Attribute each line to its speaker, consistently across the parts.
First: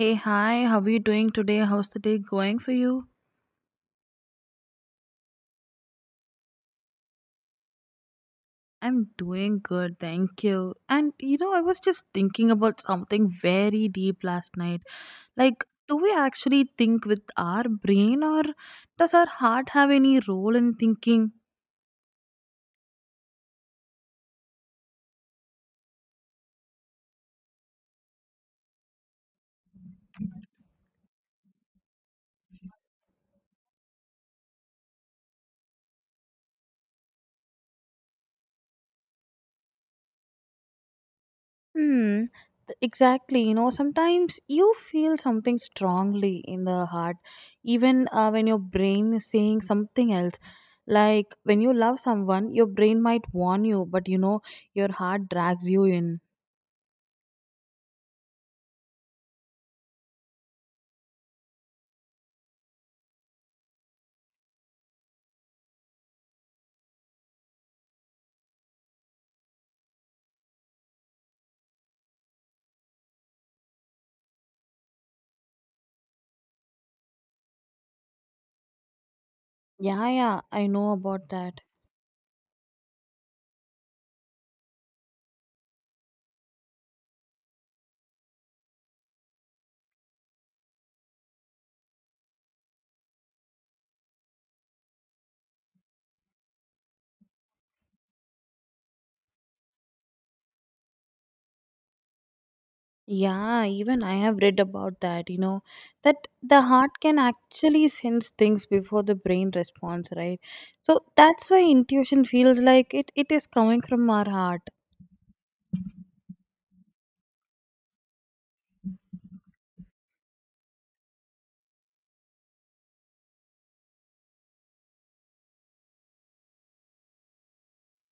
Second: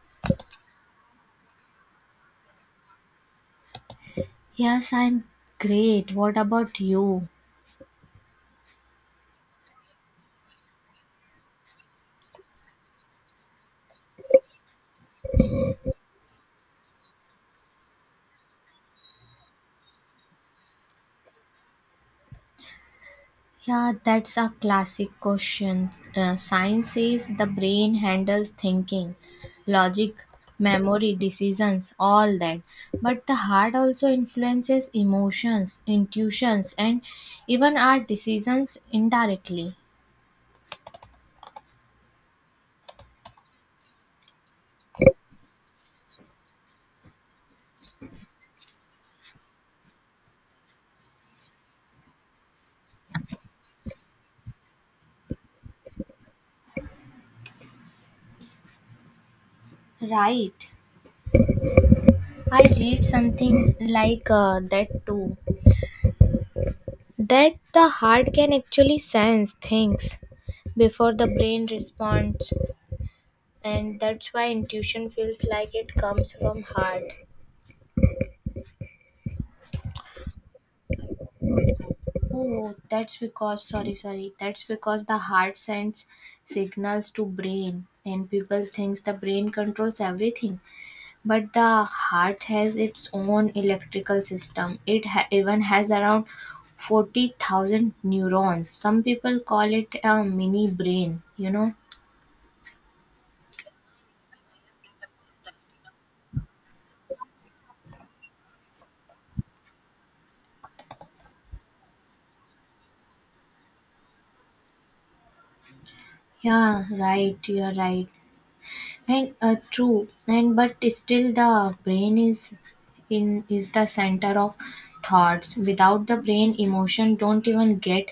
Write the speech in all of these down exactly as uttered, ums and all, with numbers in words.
Speaker 1: Hey, hi, how are you doing today? How's the day going for you?
Speaker 2: Yes, I'm great. What about you?
Speaker 1: I'm doing good, thank you. And you know, I was just thinking about something very deep last night. Like, do we actually think with our brain, or does our heart have any role in thinking?
Speaker 2: Yeah, that's a classic question. Uh, science says the brain handles thinking, logic, memory, decisions, all that. But the heart also influences emotions, intuitions, and even our decisions indirectly.
Speaker 1: Hmm. th- Exactly. You know, sometimes you feel something strongly in the heart, even uh, when your brain is saying something else. Like when you love someone, your brain might warn you, but you know, your heart drags you in.
Speaker 2: Right. I read something like uh, that too. That the heart can actually sense things before the brain responds. And that's why intuition feels like it comes from heart.
Speaker 1: Yeah, yeah, I know about that.
Speaker 2: Oh, that's because sorry, sorry. That's because the heart sends signals to brain and people thinks the brain controls everything, but the heart has its own electrical system. It ha- even has around forty thousand neurons. Some people call it a mini brain, you know?
Speaker 1: Yeah, even I have read about that, you know, that the heart can actually sense things before the brain responds, right? So that's why intuition feels like it, it is coming from our heart.
Speaker 2: Yeah, right, you're right. And uh, true, and but still the brain is in is the center of thoughts. Without the brain, emotion don't even get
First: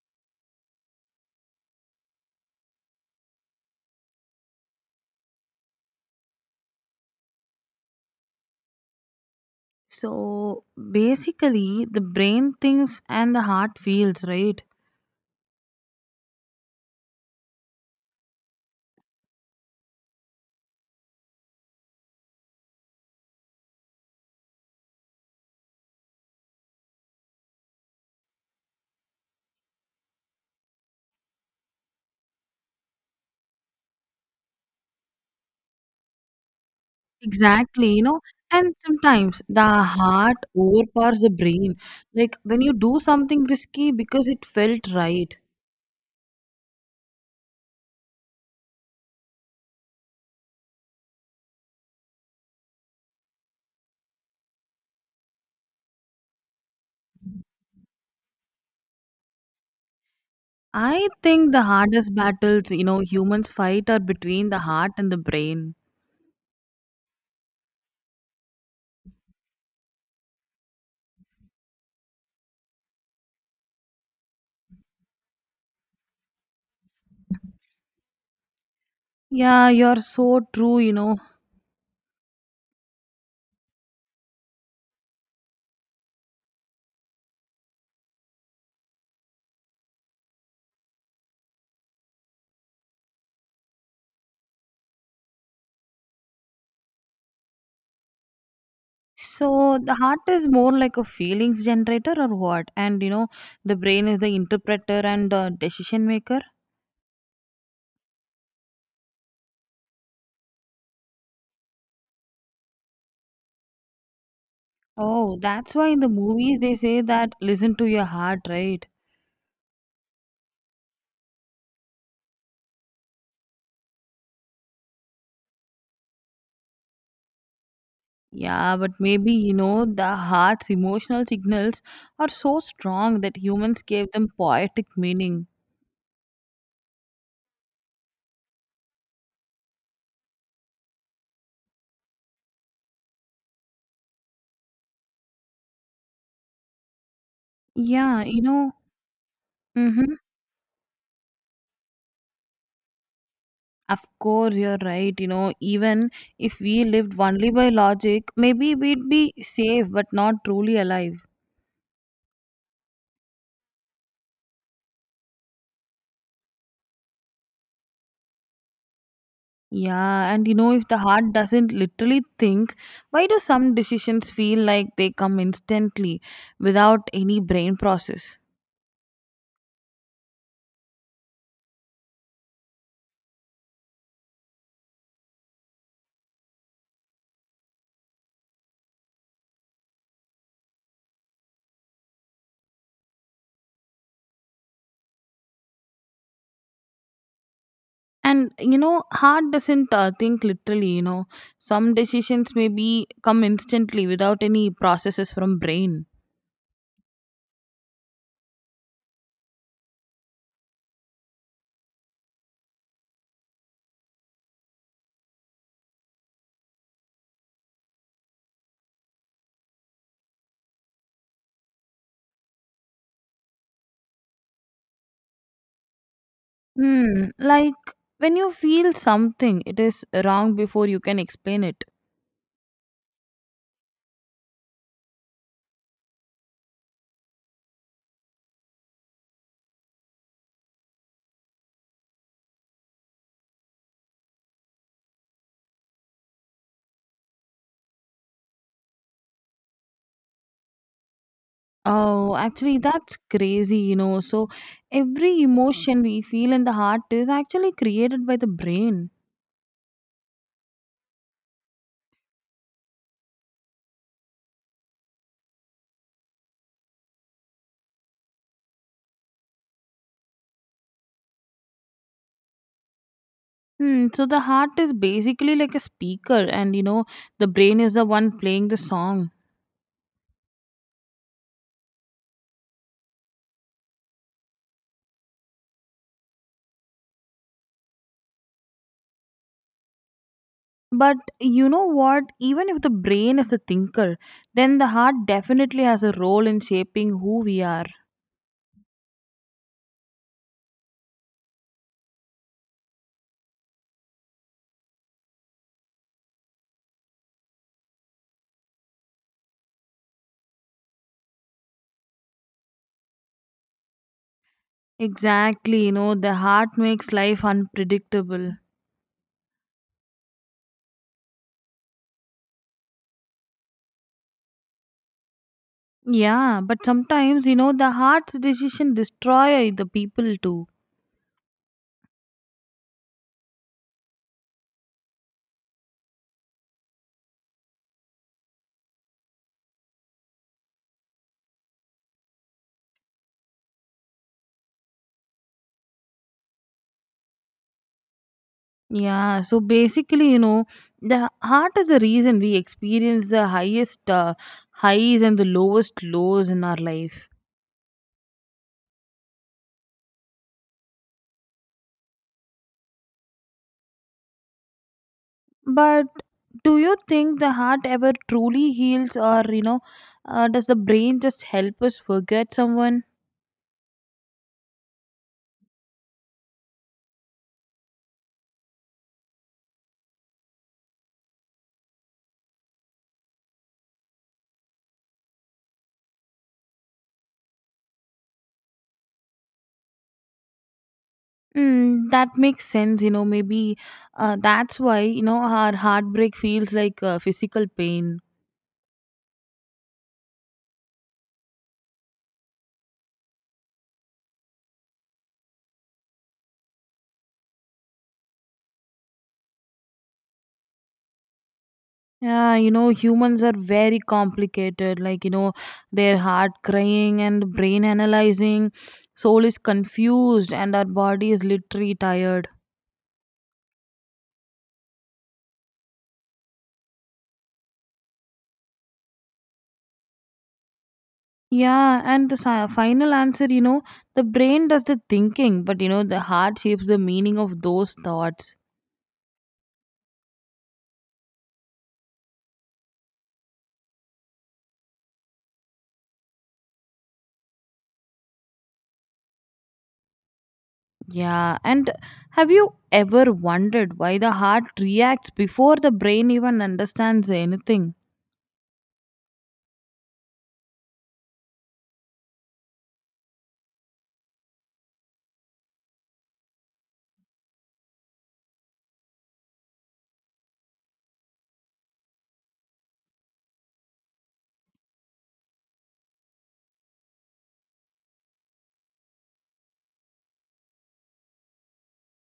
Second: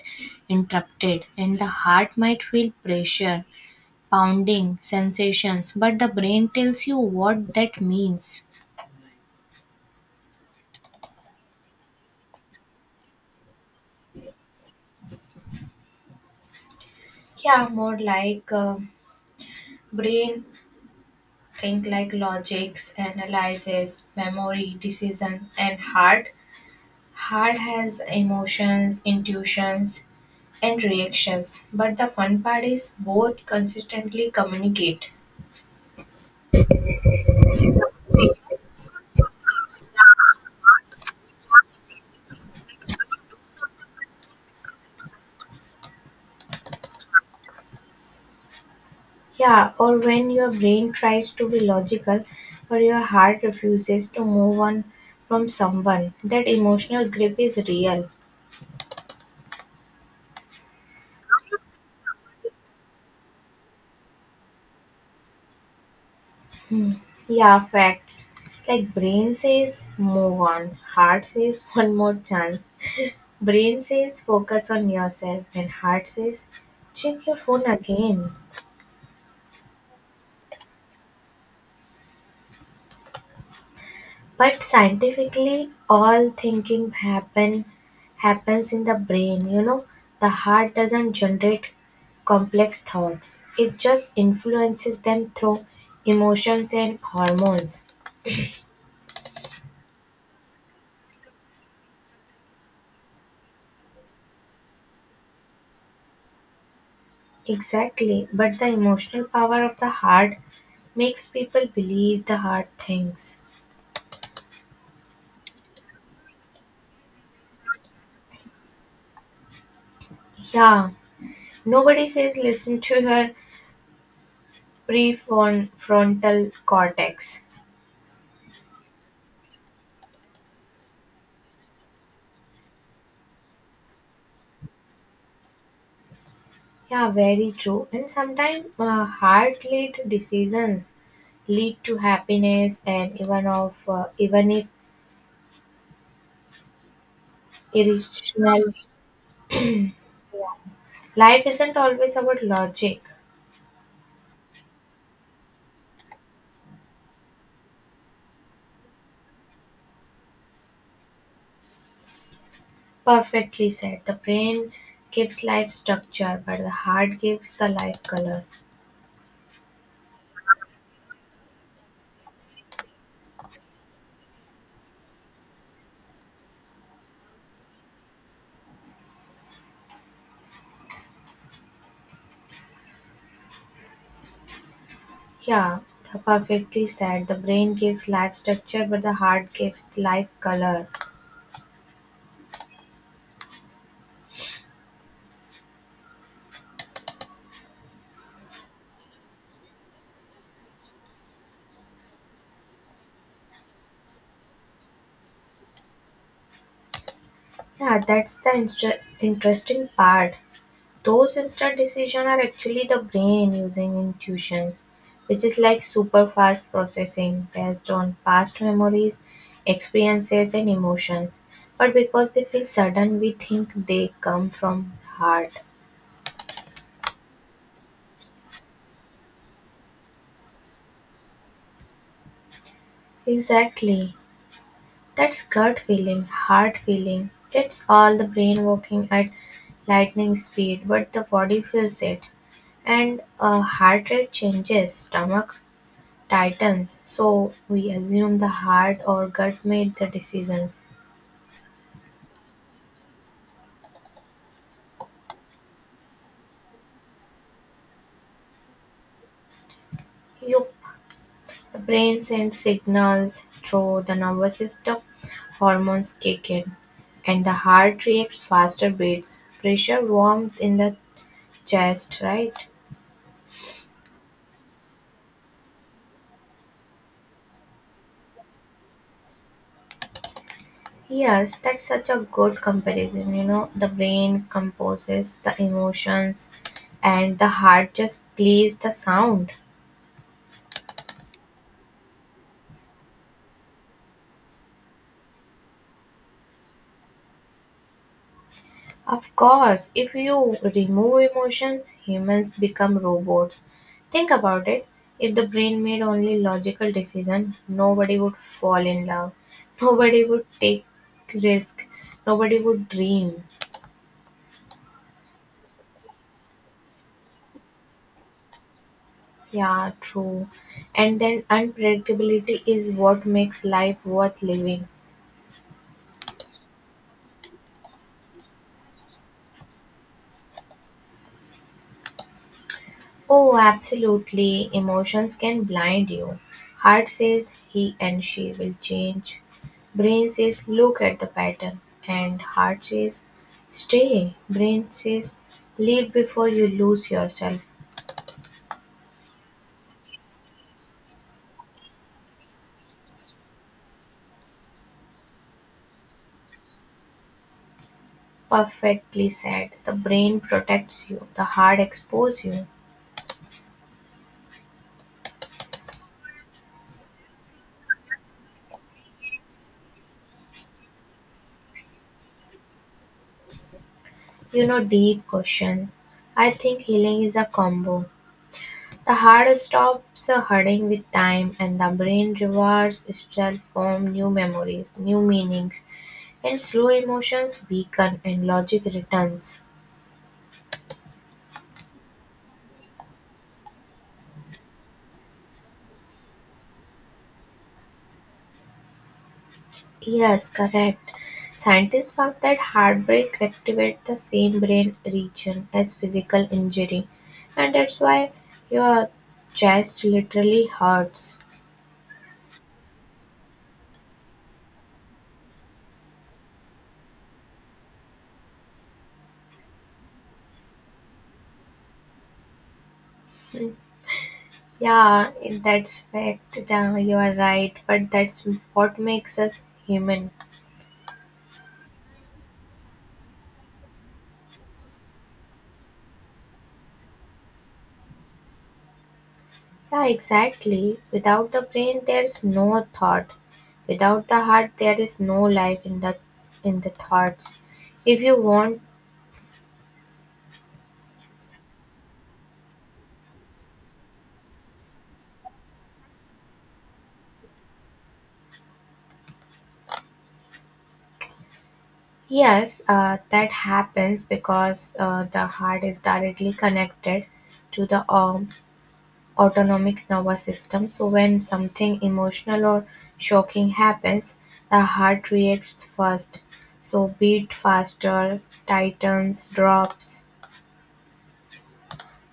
Speaker 2: interrupted, and the heart might feel pressure, pounding sensations, but the brain tells you what that means.
Speaker 1: So basically, the brain thinks and the heart feels, right?
Speaker 2: Yeah, more like um, brain think like logics, analysis, memory, decision, and heart. Heart has emotions, intuitions, and reactions, but the fun part is both consistently communicate.
Speaker 1: Exactly, you know, and sometimes the heart overpowers the brain. Like when you do something risky because it felt right.
Speaker 2: Yeah, or when your brain tries to be logical but your heart refuses to move on from someone, that emotional grip is real.
Speaker 1: I think the hardest battles, you know, humans fight are between the heart and the brain.
Speaker 2: Yeah, facts. Like brain says move on, heart says one more chance. Brain says focus on yourself and heart says check your phone again.
Speaker 1: Yeah, you're so true, you know.
Speaker 2: But scientifically, all thinking happen happens in the brain. You know, the heart doesn't generate complex thoughts. It just influences them through emotions and hormones.
Speaker 1: So the heart is more like a feelings generator or what? And you know, the brain is the interpreter and the decision maker.
Speaker 2: Exactly. But the emotional power of the heart makes people believe the heart thinks.
Speaker 1: Oh, that's why in the movies they say that listen to your heart, right?
Speaker 2: Yeah, nobody says listen to your prefrontal cortex.
Speaker 1: Yeah, but maybe you know the heart's emotional signals are so strong that humans gave them poetic meaning.
Speaker 2: Yeah, very true. And sometimes uh, heart lead decisions lead to happiness and even of uh, even if
Speaker 1: Yeah, you
Speaker 2: irrational
Speaker 1: know, mm-hmm.
Speaker 2: life isn't always about logic.
Speaker 1: Of course, you're right. You know, even if we lived only by logic, maybe we'd be safe but not truly alive.
Speaker 2: Perfectly said, the brain gives life structure but the heart gives the life color.
Speaker 1: Yeah, and you know, if the heart doesn't literally think, why do some decisions feel like they come instantly without any brain process?
Speaker 2: Yeah, the perfectly said the brain gives life structure but the heart gives life color.
Speaker 1: And you know heart doesn't uh, think literally, you know, some decisions maybe come instantly without any processes from brain.
Speaker 2: Yeah, that's the inter- interesting part. Those instant decisions are actually the brain using intuitions, which is like super fast processing based on past memories, experiences, and emotions. But because they feel sudden, we think they come from heart.
Speaker 1: Hmm. Like when you feel something, it is wrong before you can explain it.
Speaker 2: Exactly. That's gut feeling, heart feeling. It's all the brain working at lightning speed, but the body feels it. And uh, heart rate changes, stomach titans, so we assume the heart or gut made the decisions.
Speaker 1: Oh, actually, that's crazy, you know. So, every emotion we feel in the heart is actually created by the brain.
Speaker 2: Yup, the brain sends signals through the nervous system, hormones kick in, and the heart reacts faster beats, pressure, warmth in the chest, right?
Speaker 1: Hmm, so, the heart is basically like a speaker, and you know, the brain is the one playing the song.
Speaker 2: Yes, that's such a good comparison. You know, the brain composes the emotions, and the heart just plays the sound.
Speaker 1: But you know what? Even if the brain is the thinker, then the heart definitely has a role in shaping who we are.
Speaker 2: Of course, if you remove emotions, humans become robots. Think about it. If the brain made only logical decisions, nobody would fall in love. Nobody would take risk. Nobody would dream.
Speaker 1: Exactly, you know, the heart makes life unpredictable.
Speaker 2: Yeah, true. And then unpredictability is what makes life worth living.
Speaker 1: Yeah, but sometimes, you know, the heart's decision destroy the people too.
Speaker 2: Oh, absolutely. Emotions can blind you. Heart says he and she will change. Brain says look at the pattern. And heart says stay. Brain says leave before you lose yourself.
Speaker 1: Yeah, so basically, you know, the heart is the reason we experience the highest uh, highs and the lowest lows in our life.
Speaker 2: Perfectly said. The brain protects you, the heart exposes you.
Speaker 1: But do you think the heart ever truly heals, or you know, uh, does the brain just help us forget someone?
Speaker 2: You know, deep questions. I think healing is a combo. The heart stops hurting with time, and the brain rewards itself from new memories, new meanings, and slow emotions weaken and logic returns.
Speaker 1: Mm, that makes sense, you know. Maybe uh, that's why you know our heartbreak feels like uh, physical pain.
Speaker 2: Yes, correct. Scientists found that heartbreak activates the same brain region as physical injury, and that's why your chest literally hurts.
Speaker 1: Yeah, you know, humans are very complicated. Like you know, their heart crying and brain analyzing, soul is confused, and our body is literally tired.
Speaker 2: Hmm. Yeah, that's fact. Yeah, you are right, but that's what makes us human.
Speaker 1: Yeah, and the si- final answer, you know, the brain does the thinking, but you know, the heart shapes the meaning of those thoughts.
Speaker 2: Yeah, exactly. Without the brain, there's no thought. Without the heart, there is no life in the in the thoughts. If you want,
Speaker 1: Yeah, and have you ever wondered why the heart reacts before the brain even understands anything?
Speaker 2: yes, uh, that happens because uh, the heart is directly connected to the um, autonomic nervous system. So when something emotional or shocking happens, the heart reacts first. So beat faster, tightens, drops.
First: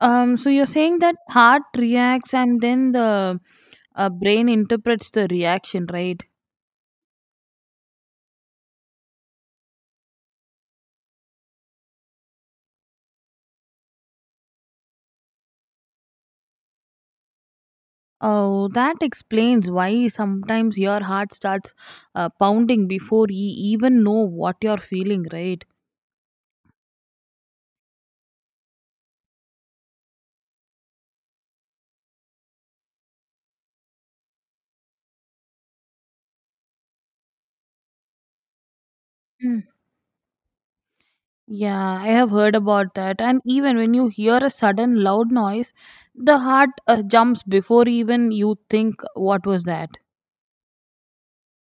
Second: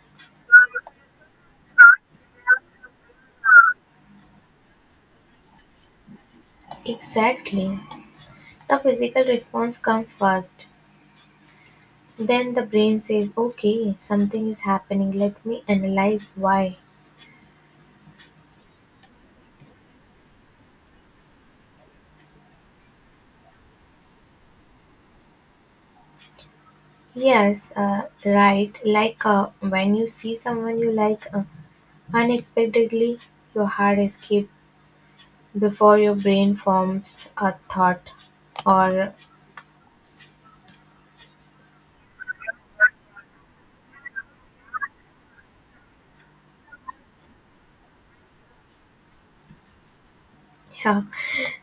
Speaker 1: Um, so you're saying that heart reacts and then the uh, brain interprets the reaction, right?
Speaker 2: Exactly. The physical response comes first, then the brain says, okay, something is happening, let me analyze why.
Speaker 1: Oh, that explains why sometimes your heart starts uh, pounding before you even know what you're feeling, right?
Speaker 2: Yes, uh, right, like uh, when you see someone you like uh, unexpectedly, your heart skips before your brain forms a thought or
Speaker 1: Yeah, I have heard about that. And even when you hear a sudden loud noise, the heart uh, jumps before even you think what was that.
Speaker 2: yeah,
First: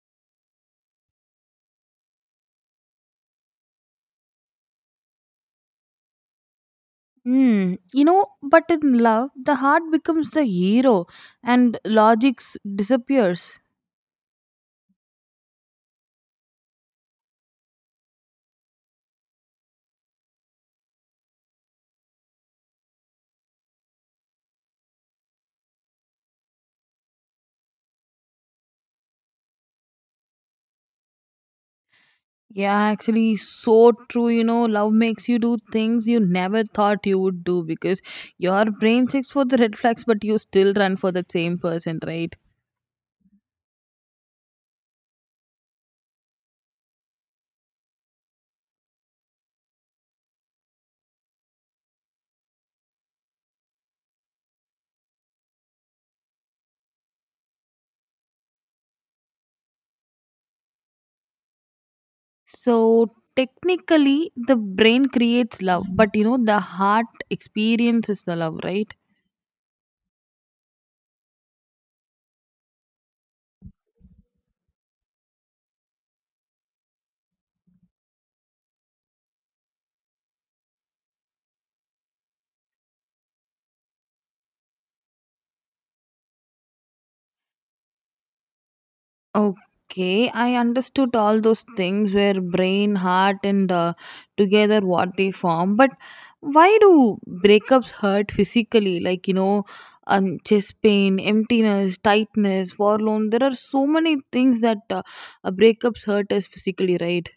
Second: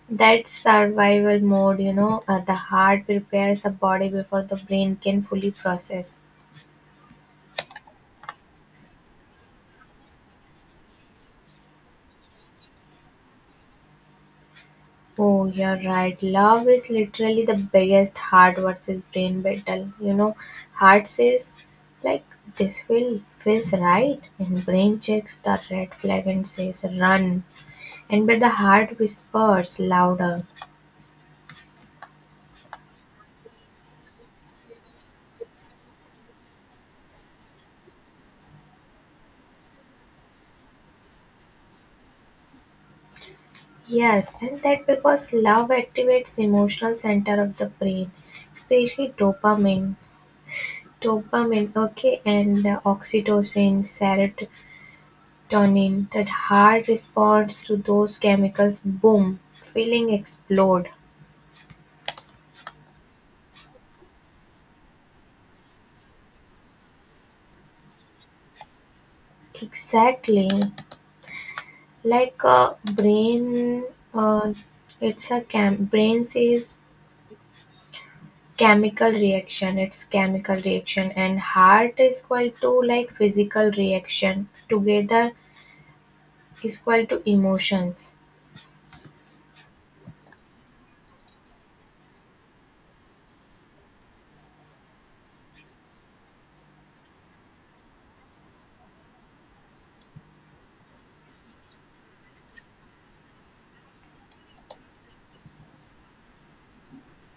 Speaker 2: that survival mode, you know, uh, the heart prepares the body before the brain can fully process.
Speaker 1: Hmm. You know, but in love, the heart becomes the hero and logic s- disappears.
Speaker 2: Oh, you're right. Love is literally the biggest heart versus brain battle. You know, heart says, like, this will feels right, and brain checks the red flag and says, run. And but the heart whispers louder.
Speaker 1: Yeah, actually, so true. You know, love makes you do things you never thought you would do because your brain checks for the red flags, but you still run for the same person, right?
Speaker 2: Yes, and that because love activates emotional center of the brain, especially dopamine, dopamine, okay, and uh, oxytocin, serot Tonin that hard responds to those chemicals boom, feeling explode.
Speaker 1: So technically, the brain creates love, but you know, the heart experiences the love, right?
Speaker 2: Exactly. Like a brain, uh, it's a chem- brain says chemical reaction, it's chemical reaction, and heart is equal to like physical reaction. Together is equal to emotions.
Speaker 1: Okay, I understood all those things where brain, heart, and uh, together what they form. But why do breakups hurt physically? Like, you know, um, chest pain, emptiness, tightness, forlorn. There are so many things that uh, uh, breakups hurt us physically, right?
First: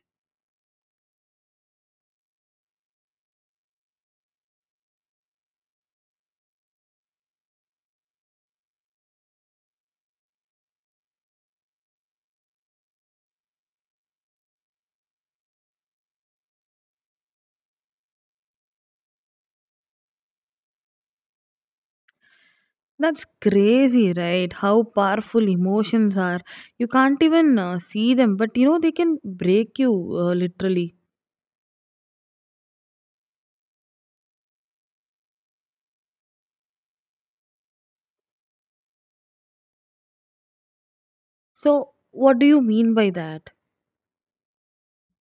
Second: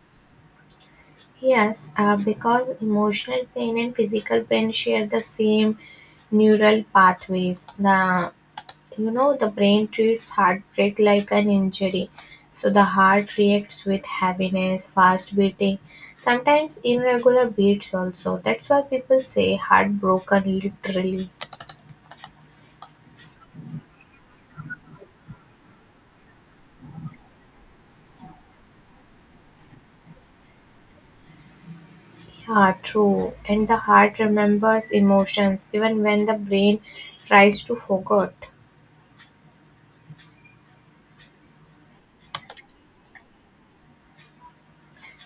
Speaker 2: Yes, uh, because emotional pain and physical pain share the same neural pathways. The you know the brain treats heartbreak like an injury so the heart reacts with heaviness fast beating sometimes irregular beats also that's why people say heartbroken literally.
Speaker 1: That's crazy, right? How powerful emotions are. You can't even uh, see them, but you know, they can break you uh, literally.
Speaker 2: Yeah true and the heart remembers emotions even when the brain tries to forget.
Speaker 1: So, what do you mean by that?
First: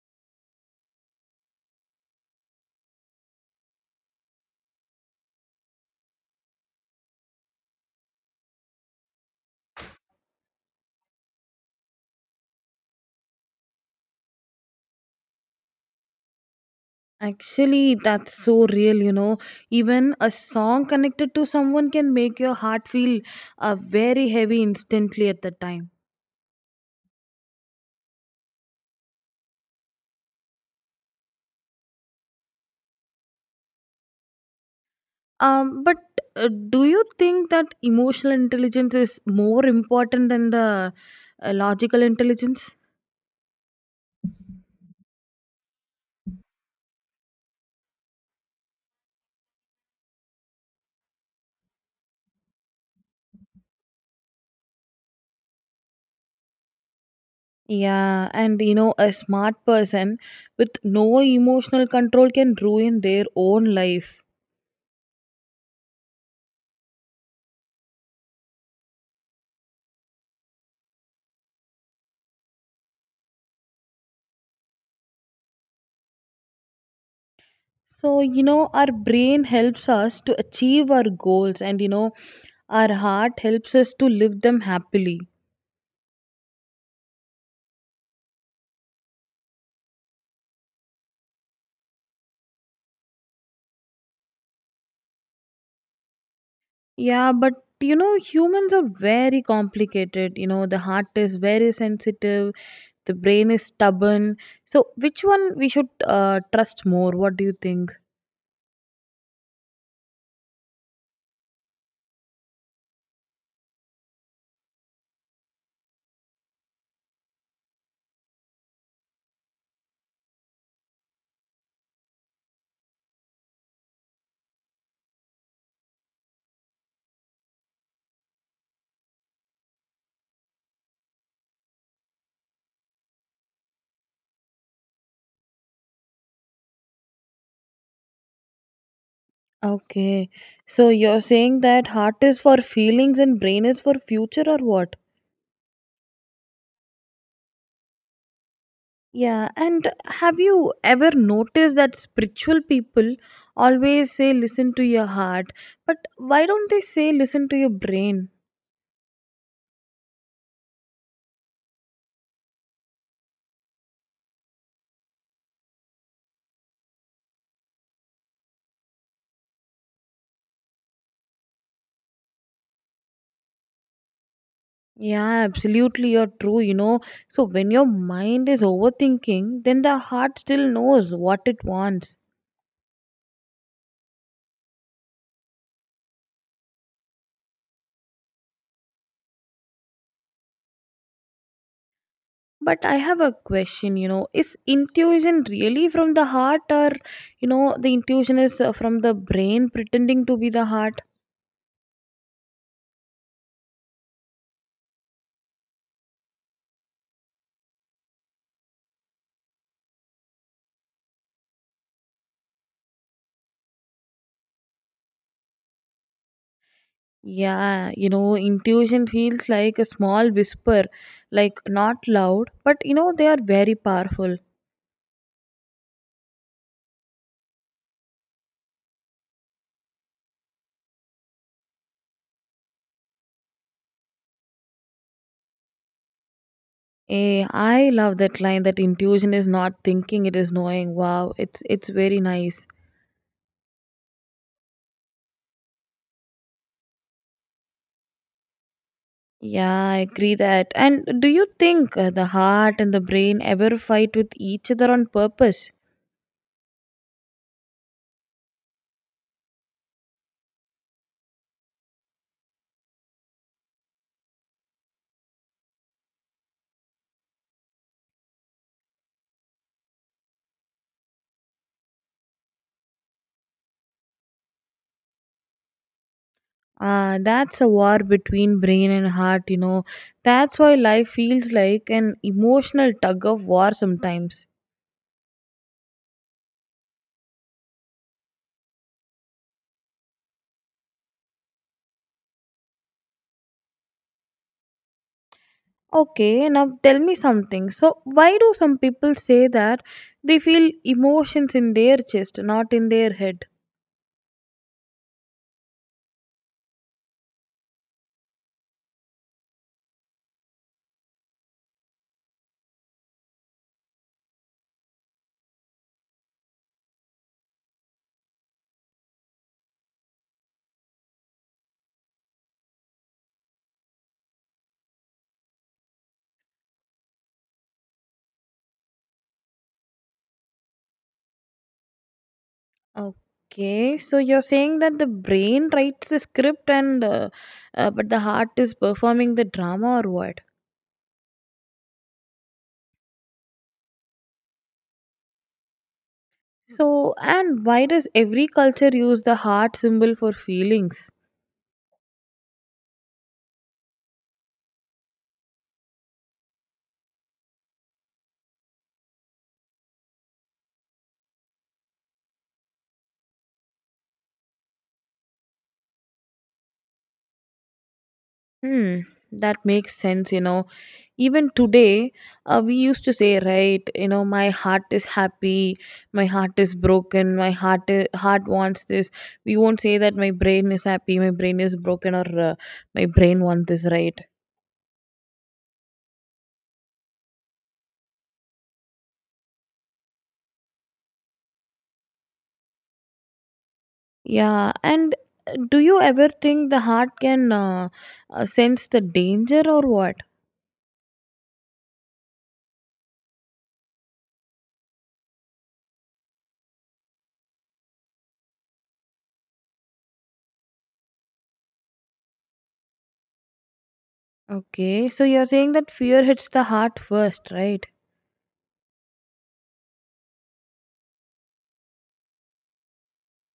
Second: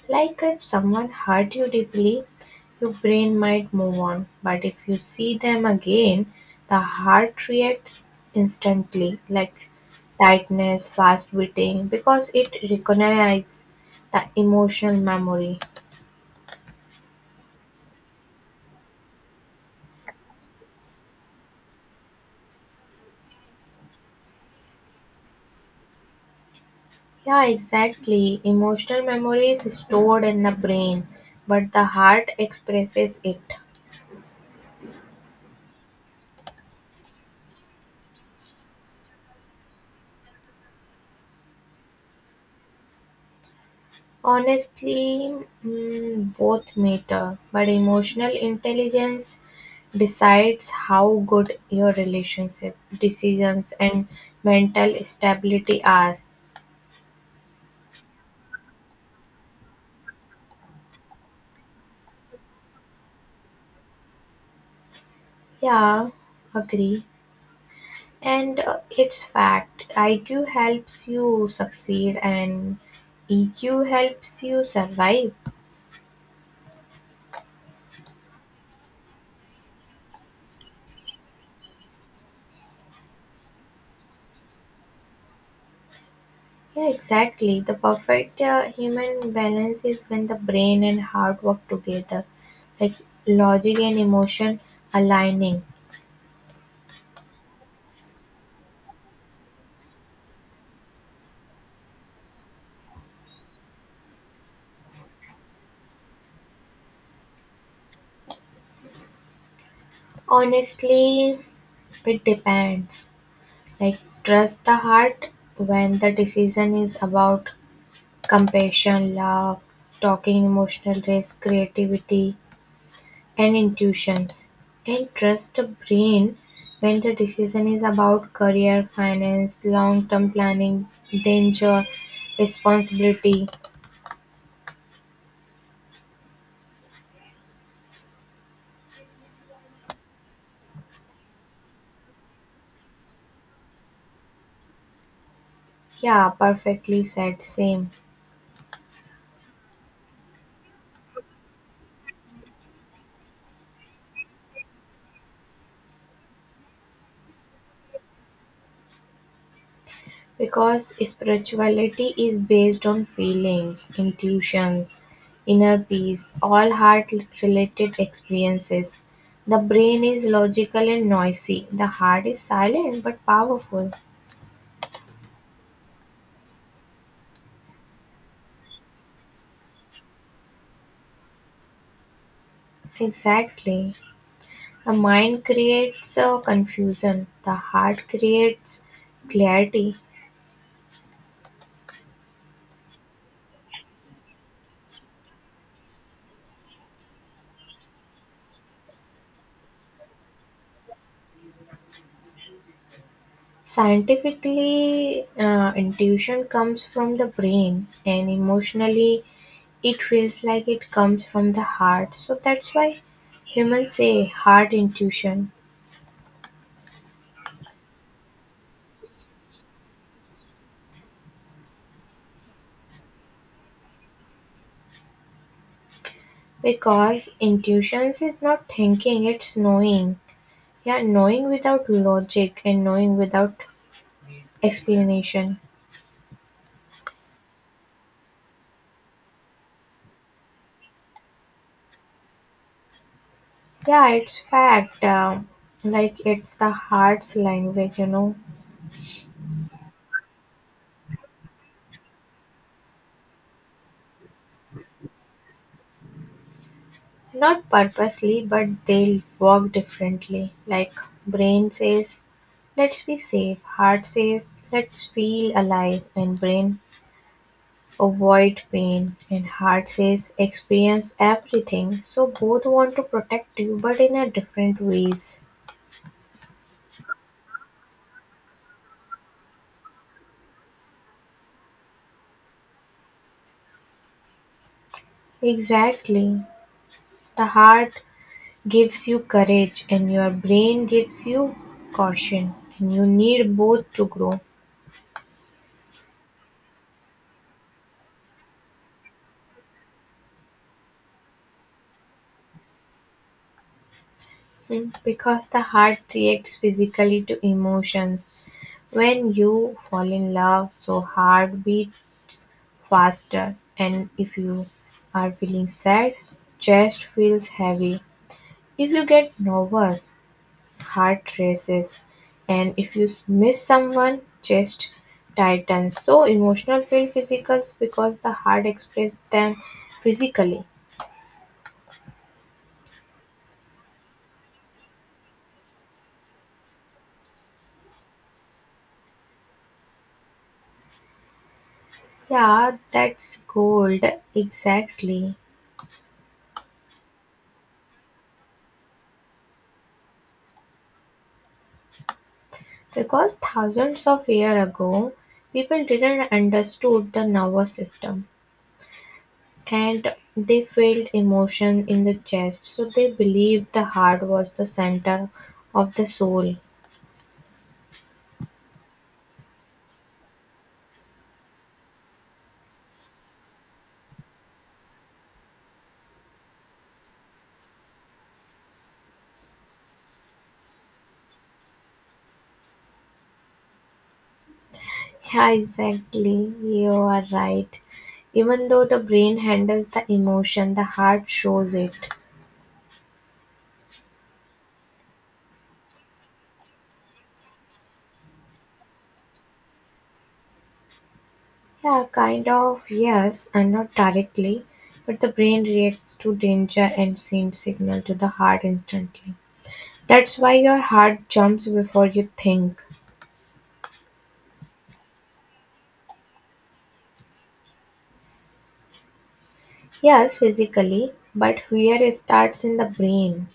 Speaker 2: Like if someone hurt you deeply your brain might move on but if you see them again the heart reacts instantly like tightness, fast witting, because it recognizes the emotional memory.
Speaker 1: Actually, that's so real, you know. Even a song connected to someone can make your heart feel uh, very heavy instantly at the time.
Speaker 2: Yeah, exactly. Emotional memory is stored in the brain, but the heart expresses it.
Speaker 1: Um, but uh, do you think that emotional intelligence is more important than the uh, logical intelligence?
Speaker 2: Honestly, mm, both matter, but emotional intelligence decides how good your relationship decisions and mental stability are.
Speaker 1: Yeah, and you know, a smart person with no emotional control can ruin their own life.
Speaker 2: Yeah, agree. And uh, it's fact. I Q helps you succeed and E Q helps you survive.
Speaker 1: So, you know, our brain helps us to achieve our goals, and you know, our heart helps us to live them happily.
Speaker 2: Yeah, exactly. The perfect uh, human balance is when the brain and heart work together, like logic and emotion aligning.
Speaker 1: Yeah, but you know, humans are very complicated. You know, the heart is very sensitive, the brain is stubborn. So, which one we should uh, trust more? What do you think?
Speaker 2: Honestly, it depends. Like, trust the heart when the decision is about compassion, love, talking, emotional risk, creativity, and intuitions, and trust the brain when the decision is about career, finance, long term planning, danger, responsibility.
Speaker 1: Okay. So you're saying that heart is for feelings and brain is for future or what?
Speaker 2: Yeah, perfectly said, same.
Speaker 1: Yeah, and have you ever noticed that spiritual people always say listen to your heart, but why don't they say listen to your brain?
Speaker 2: Because spirituality is based on feelings, intuitions, inner peace, all heart related experiences. The brain is logical and noisy, the heart is silent but powerful.
Speaker 1: Yeah, absolutely, you're true, you know. So when your mind is overthinking, then the heart still knows what it wants.
Speaker 2: Exactly. The mind creates uh, confusion, the heart creates clarity.
Speaker 1: But I have a question, you know, is intuition really from the heart, or you know, the intuition is uh, from the brain pretending to be the heart?
Speaker 2: Scientifically, uh, intuition comes from the brain, and emotionally, it feels like it comes from the heart. So that's why humans say heart intuition
Speaker 1: Yeah, you know, intuition feels like a small whisper, like not loud, but you know, they are very powerful.
Speaker 2: because intuition is not thinking, it's knowing. Yeah, knowing without logic and knowing without explanation.
Speaker 1: Eh, I love that line that intuition is not thinking, it is knowing. Wow, it's it's very nice.
Speaker 2: Yeah, it's fact. Um, like it's the heart's language, you know.
Speaker 1: Yeah, I agree that. And do you think uh, the heart and the brain ever fight with each other on purpose?
Speaker 2: Not purposely, but they work differently. Like brain says, "Let's be safe." Heart says, "Let's feel alive." And brain avoid pain. And heart says, "Experience everything." So both want to protect you, but in a different ways.
Speaker 1: Ah, that's a war between brain and heart, you know. That's why life feels like an emotional tug of war sometimes.
Speaker 2: Exactly. The heart gives you courage, and your brain gives you caution. And you need both to grow.
Speaker 1: Okay, now tell me something. So, why do some people say that they feel emotions in their chest, not in their head?
Speaker 2: Mm, Because the heart reacts physically to emotions. When you fall in love, so heart beats faster, and if you are feeling sad, chest feels heavy. If you get nervous, heart races, and if you s- miss someone, chest tightens. So emotional feel physical because the heart expresses them physically.
Speaker 1: Okay, so you're saying that the brain writes the script and uh, uh, but the heart is performing the drama or what?
Speaker 2: Yeah, that's gold. Exactly.
Speaker 1: So, and why does every culture use the heart symbol for feelings?
Speaker 2: Because thousands of years ago people didn't understood the nervous system and they felt emotion in the chest so they believed the heart was the center of the soul.
Speaker 1: Hmm, that makes sense, you know. Even today, uh, we used to say, right, you know, my heart is happy, my heart is broken, my heart i- heart wants this. We won't say that my brain is happy, my brain is broken, or uh, my brain wants this, right?
Speaker 2: Yeah, exactly. You are right. Even though the brain handles the emotion, the heart shows it.
Speaker 1: Yeah, and uh, do you ever think the heart can uh, uh, sense the danger or what?
Speaker 2: Yeah, kind of, yes, and not directly, but the brain reacts to danger and sends signal to the heart instantly. That's why your heart jumps before you think.
Speaker 1: Okay, so you're saying that fear hits the heart first, right?
Speaker 2: Yes, physically, but fear starts in the brain.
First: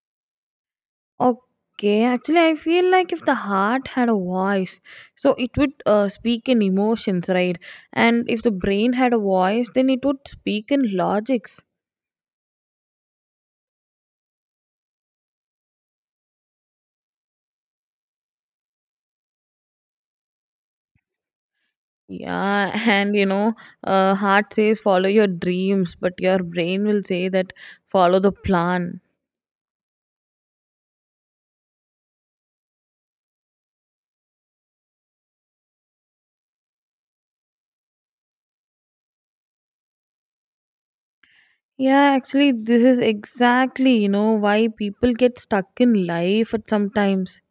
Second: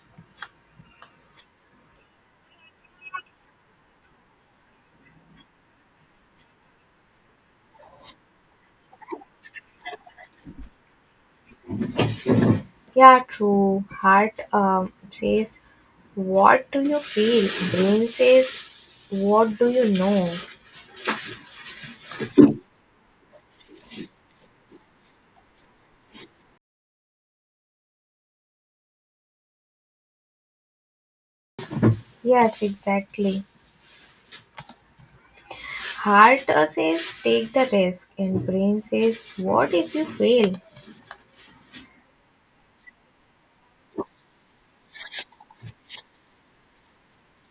Speaker 1: Okay, actually, I feel like if the heart had a voice, so it would uh, speak in emotions, right? And if the brain had a voice, then it would speak in logics.
Speaker 2: Yeah, true. Heart um, says, what do you feel? Brain says, what do you know?
Speaker 1: Yeah, and you know, uh, heart says follow your dreams, but your brain will say that follow the plan.
Speaker 2: Yes, exactly. Heart uh, says, take the risk, and brain says, what if you fail?
Speaker 1: Yeah, actually, this is exactly, you know, why people get stuck in life at sometimes.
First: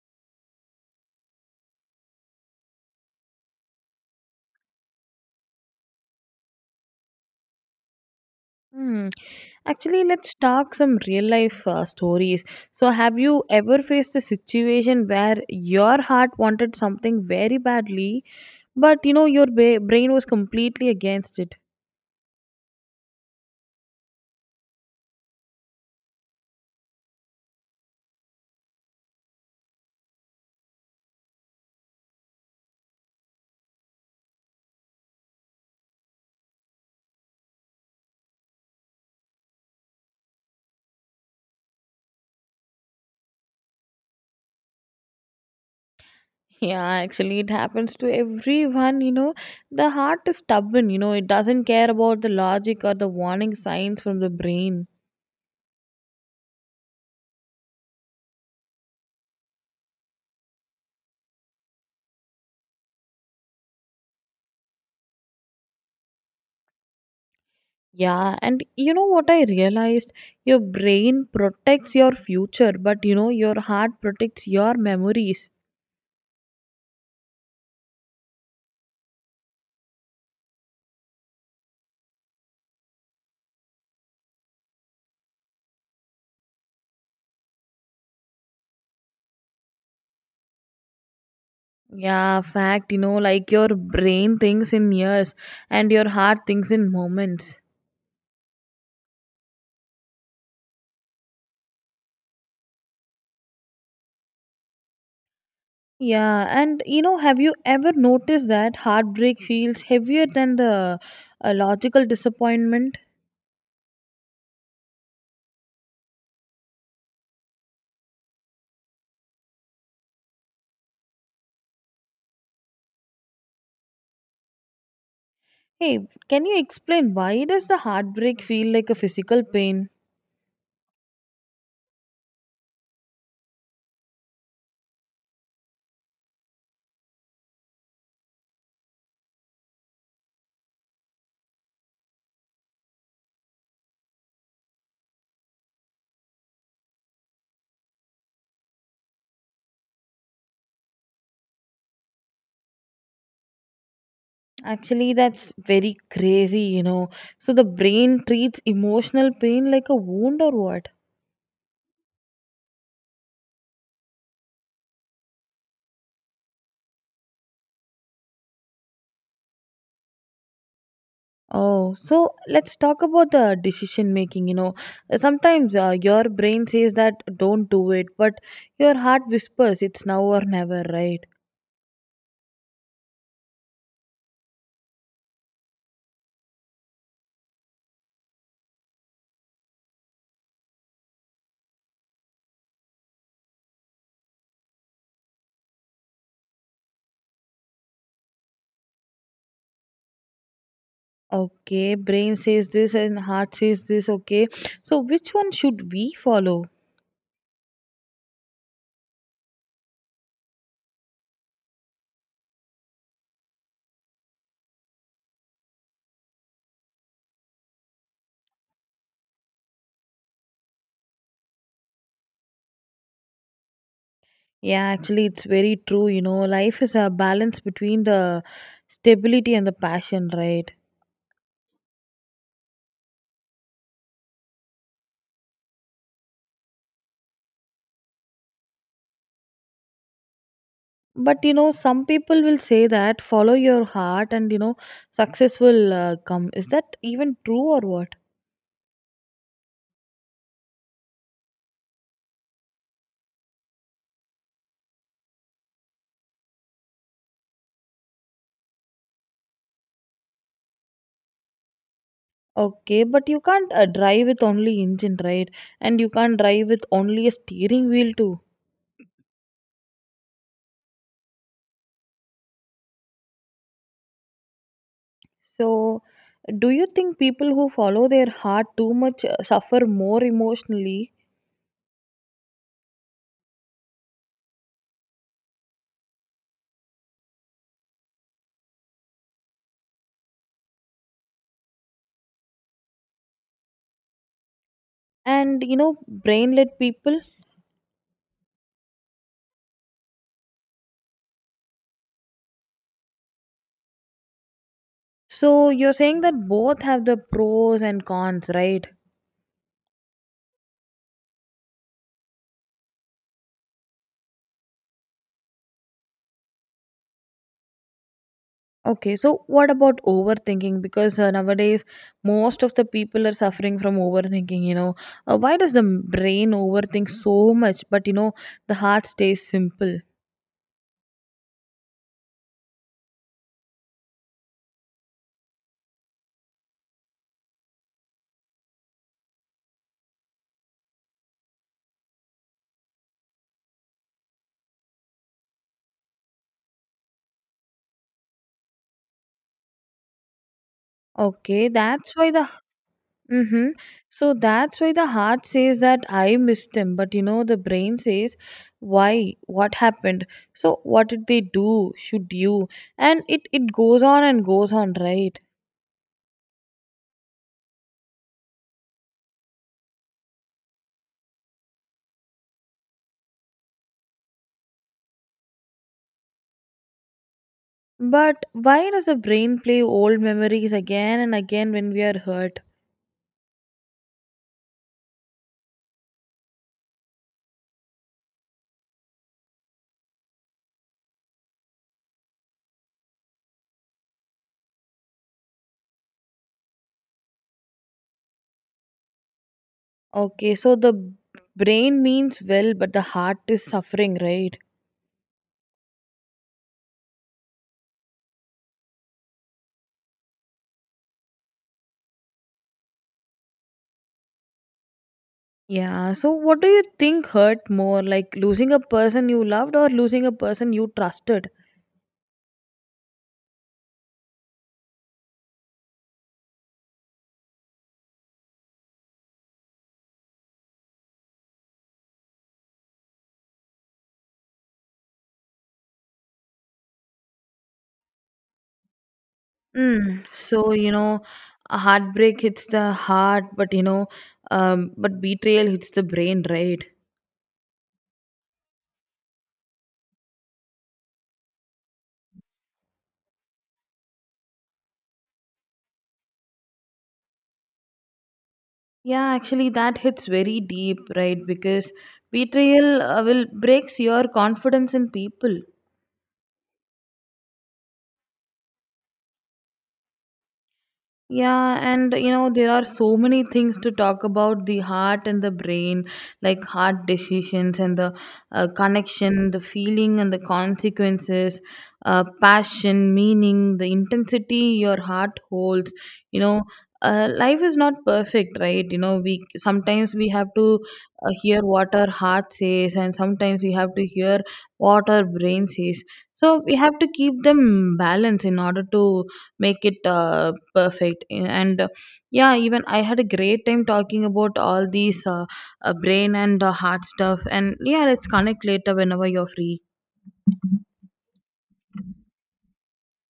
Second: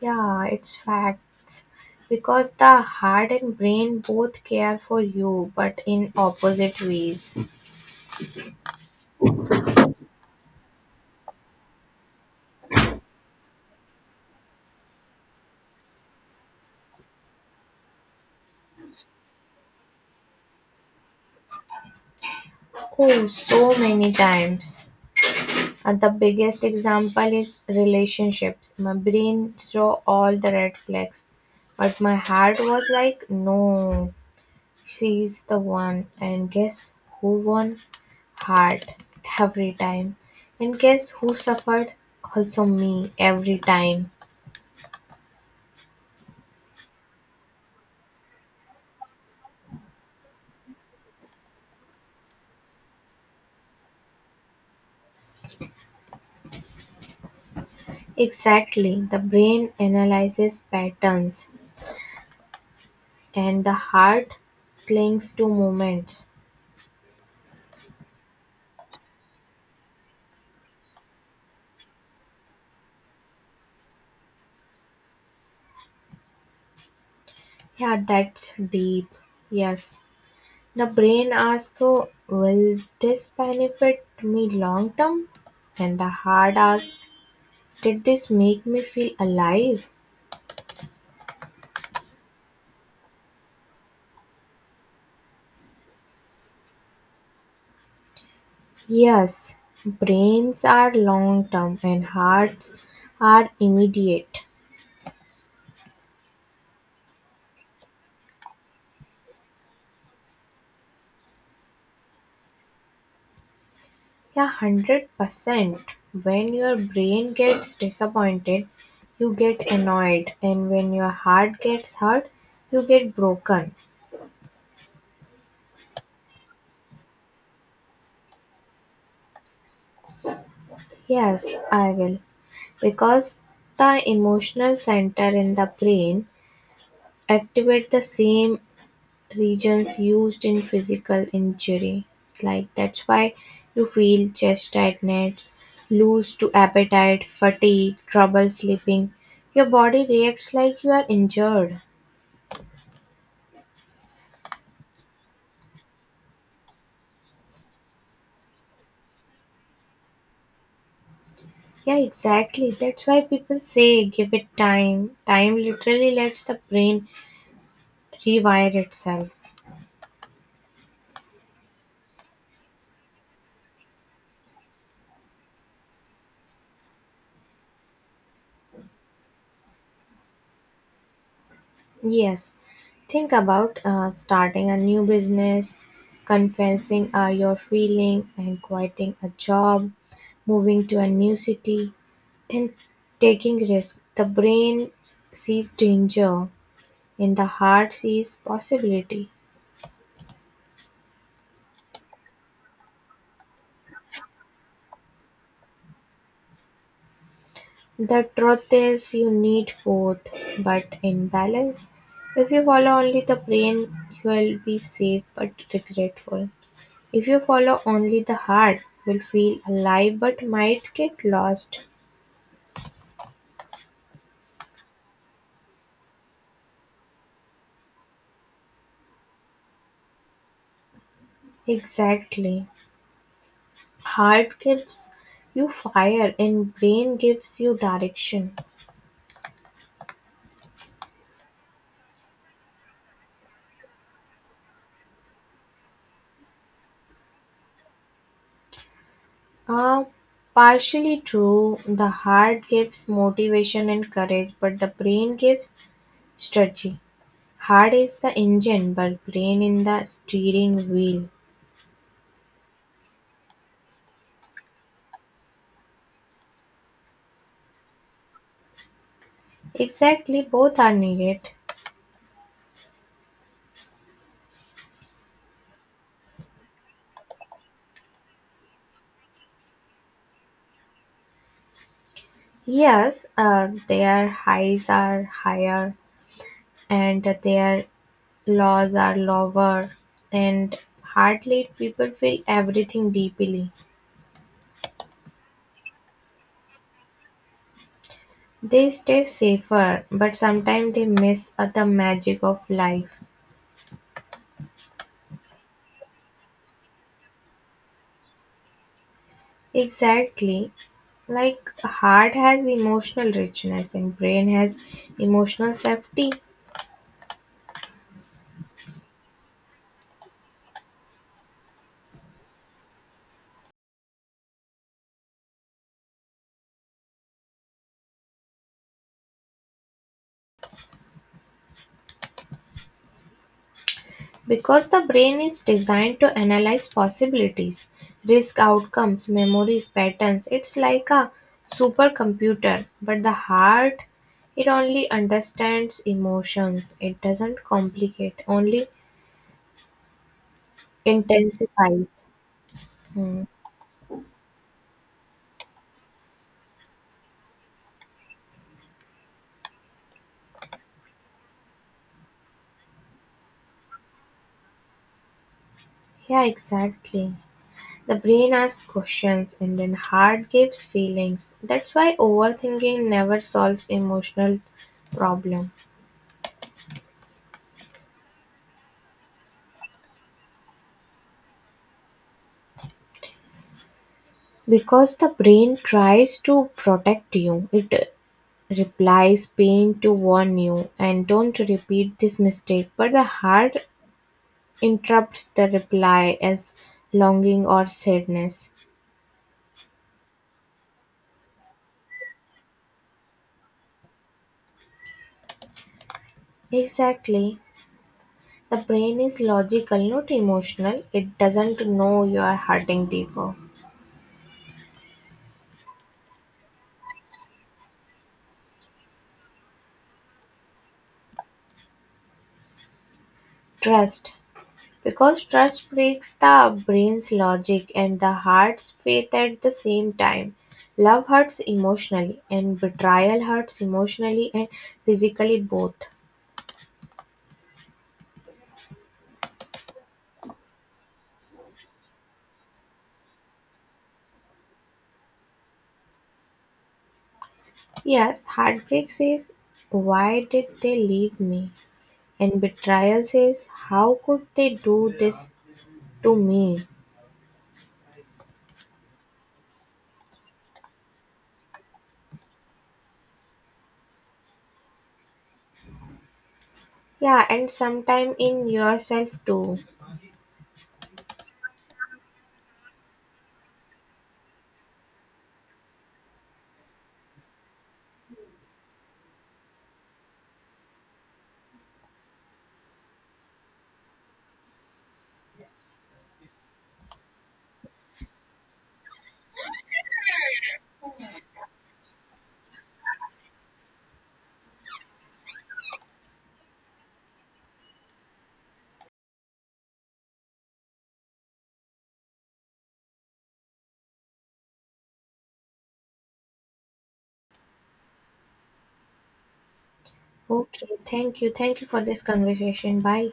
Speaker 2: Yeah, it's facts. Because the heart and brain both care for you, but in opposite ways.
Speaker 1: Hmm. Actually, let's talk some real life uh, stories. So, have you ever faced a situation where your heart wanted something very badly, but you know your ba- brain was completely against it?
Speaker 2: Oh, so many times. Uh, the biggest example is relationships. My brain saw all the red flags, but my heart was like, no, she's the one. And guess who won? Heart every time. And guess who suffered? Also, me every time.
Speaker 1: Yeah, actually, it happens to everyone. You know, the heart is stubborn. You know, it doesn't care about the logic or the warning signs from the brain.
Speaker 2: Exactly. The brain analyzes patterns, and the heart clings to moments.
Speaker 1: Yeah, and you know what I realized? Your brain protects your future, but you know, your heart protects your memories.
Speaker 2: Yeah, that's deep. Yes. The brain asks, "Oh, will this benefit me long term?" And the heart asks, did this make me feel alive?
Speaker 1: Yeah, fact, you know, like your brain thinks in years and your heart thinks in moments.
Speaker 2: Yes, brains are long term and hearts are immediate.
Speaker 1: Yeah, and you know, have you ever noticed that heartbreak feels heavier than the uh, logical disappointment?
Speaker 2: Yeah, one hundred percent. When your brain gets disappointed, you get annoyed, and when your heart gets hurt, you get broken.
Speaker 1: Hey, can you explain why does the heartbreak feel like a physical pain?
Speaker 2: Yes, I will. Because the emotional center in the brain activate the same regions used in physical injury. Like that's why you feel chest tightness, lose to appetite, fatigue, trouble sleeping. Your body reacts like you are injured.
Speaker 1: Actually, that's very crazy, you know. So the brain treats emotional pain like a wound or what?
Speaker 2: Yeah, exactly. That's why people say give it time. Time literally lets the brain rewire itself.
Speaker 1: Oh, so let's talk about the decision making. You know, sometimes uh, your brain says that don't do it, but your heart whispers it's now or never, right?
Speaker 2: Yes, think about uh, starting a new business, confessing uh, your feeling, and quitting a job, moving to a new city, and taking risk. The brain sees danger, and the heart sees possibility.
Speaker 1: Okay, brain says this and heart says this. Okay, so which one should we follow?
Speaker 2: The truth is, you need both, but in balance. If you follow only the brain, you will be safe but regretful. If you follow only the heart will feel alive but might get lost.
Speaker 1: Yeah, actually, it's very true. You know, life is a balance between the stability and the passion, right?
Speaker 2: Exactly. Heart gives you fire and brain gives you direction.
Speaker 1: But you know, some people will say that follow your heart and you know, success will uh, come. Is that even true or what?
Speaker 2: Uh, partially true. The heart gives motivation and courage, but the brain gives strategy. Heart is the engine, but brain in the steering wheel.
Speaker 1: Okay, but you can't uh, drive with only engine, right? And you can't drive with only a steering wheel too.
Speaker 2: Exactly, both are needed.
Speaker 1: So, do you think people who follow their heart too much uh, suffer more emotionally
Speaker 2: Yes, uh, their highs are higher and their laws are lower and hard let people feel everything deeply.
Speaker 1: and you know brain people?
Speaker 2: They stay safer, but sometimes they miss uh, the magic of life.
Speaker 1: So, you're saying that both have the pros and cons, right?
Speaker 2: Exactly. Like heart has emotional richness and brain has emotional safety.
Speaker 1: Okay, so what about overthinking? Because uh, nowadays most of the people are suffering from overthinking, you know. Uh, why does the brain overthink so much, but you know, the heart stays simple?
Speaker 2: Because the brain is designed to analyze possibilities, risk outcomes, memories, patterns, it's like a supercomputer. But the heart, it only understands emotions, it doesn't complicate, only
Speaker 1: Okay,
Speaker 2: intensifies.
Speaker 1: that's why the
Speaker 2: Hmm.
Speaker 1: mm-hmm. So that's why the heart says that I missed him, but you know the brain says, why? What happened? So what did they do? Should you? And it it goes on and goes on, right?
Speaker 2: Yeah, exactly. The brain asks questions and then heart gives feelings. That's why overthinking never solves emotional problem
Speaker 1: But why does the brain play old memories again and again when we are hurt?
Speaker 2: because the brain tries to protect you. It replies, pain to warn you and don't repeat this mistake. But the heart interrupts the reply as longing or sadness.
Speaker 1: Okay, so the b- brain means well, but the heart is suffering, right?
Speaker 2: Exactly. The brain is logical, not emotional. It doesn't know you are hurting deeper.
Speaker 1: Yeah, so what do you think hurt more, like losing a person you loved or losing a person you trusted?
Speaker 2: Trust. Because trust breaks the brain's logic and the heart's faith at the same time. Love hurts emotionally, and betrayal hurts emotionally and physically both.
Speaker 1: Mm, so you know, a heartbreak hits the heart, but you know, um, but betrayal hits the brain, right?
Speaker 2: Yes, heartbreak says, why did they leave me? And betrayal says, how could they do this to me?
Speaker 1: Yeah, actually, that hits very deep, right? Because betrayal uh, will breaks your confidence in people.
Speaker 2: Yeah, and sometime in yourself too.
Speaker 1: Yeah, and you know, there are so many things to talk about the heart and the brain, like heart decisions and the uh, connection, the feeling and the consequences, uh, passion, meaning, the intensity your heart holds. You know, uh, life is not perfect, right? You know, we sometimes we have to uh, hear what our heart says, and sometimes we have to hear what our brain says. So we have to keep them balanced in order to make it. Uh, perfect and uh, yeah even I had a great time talking about all these uh, uh, brain and uh, heart stuff, and yeah, let's connect later whenever you're free.
Speaker 2: Okay, thank you. Thank you for this conversation. Bye.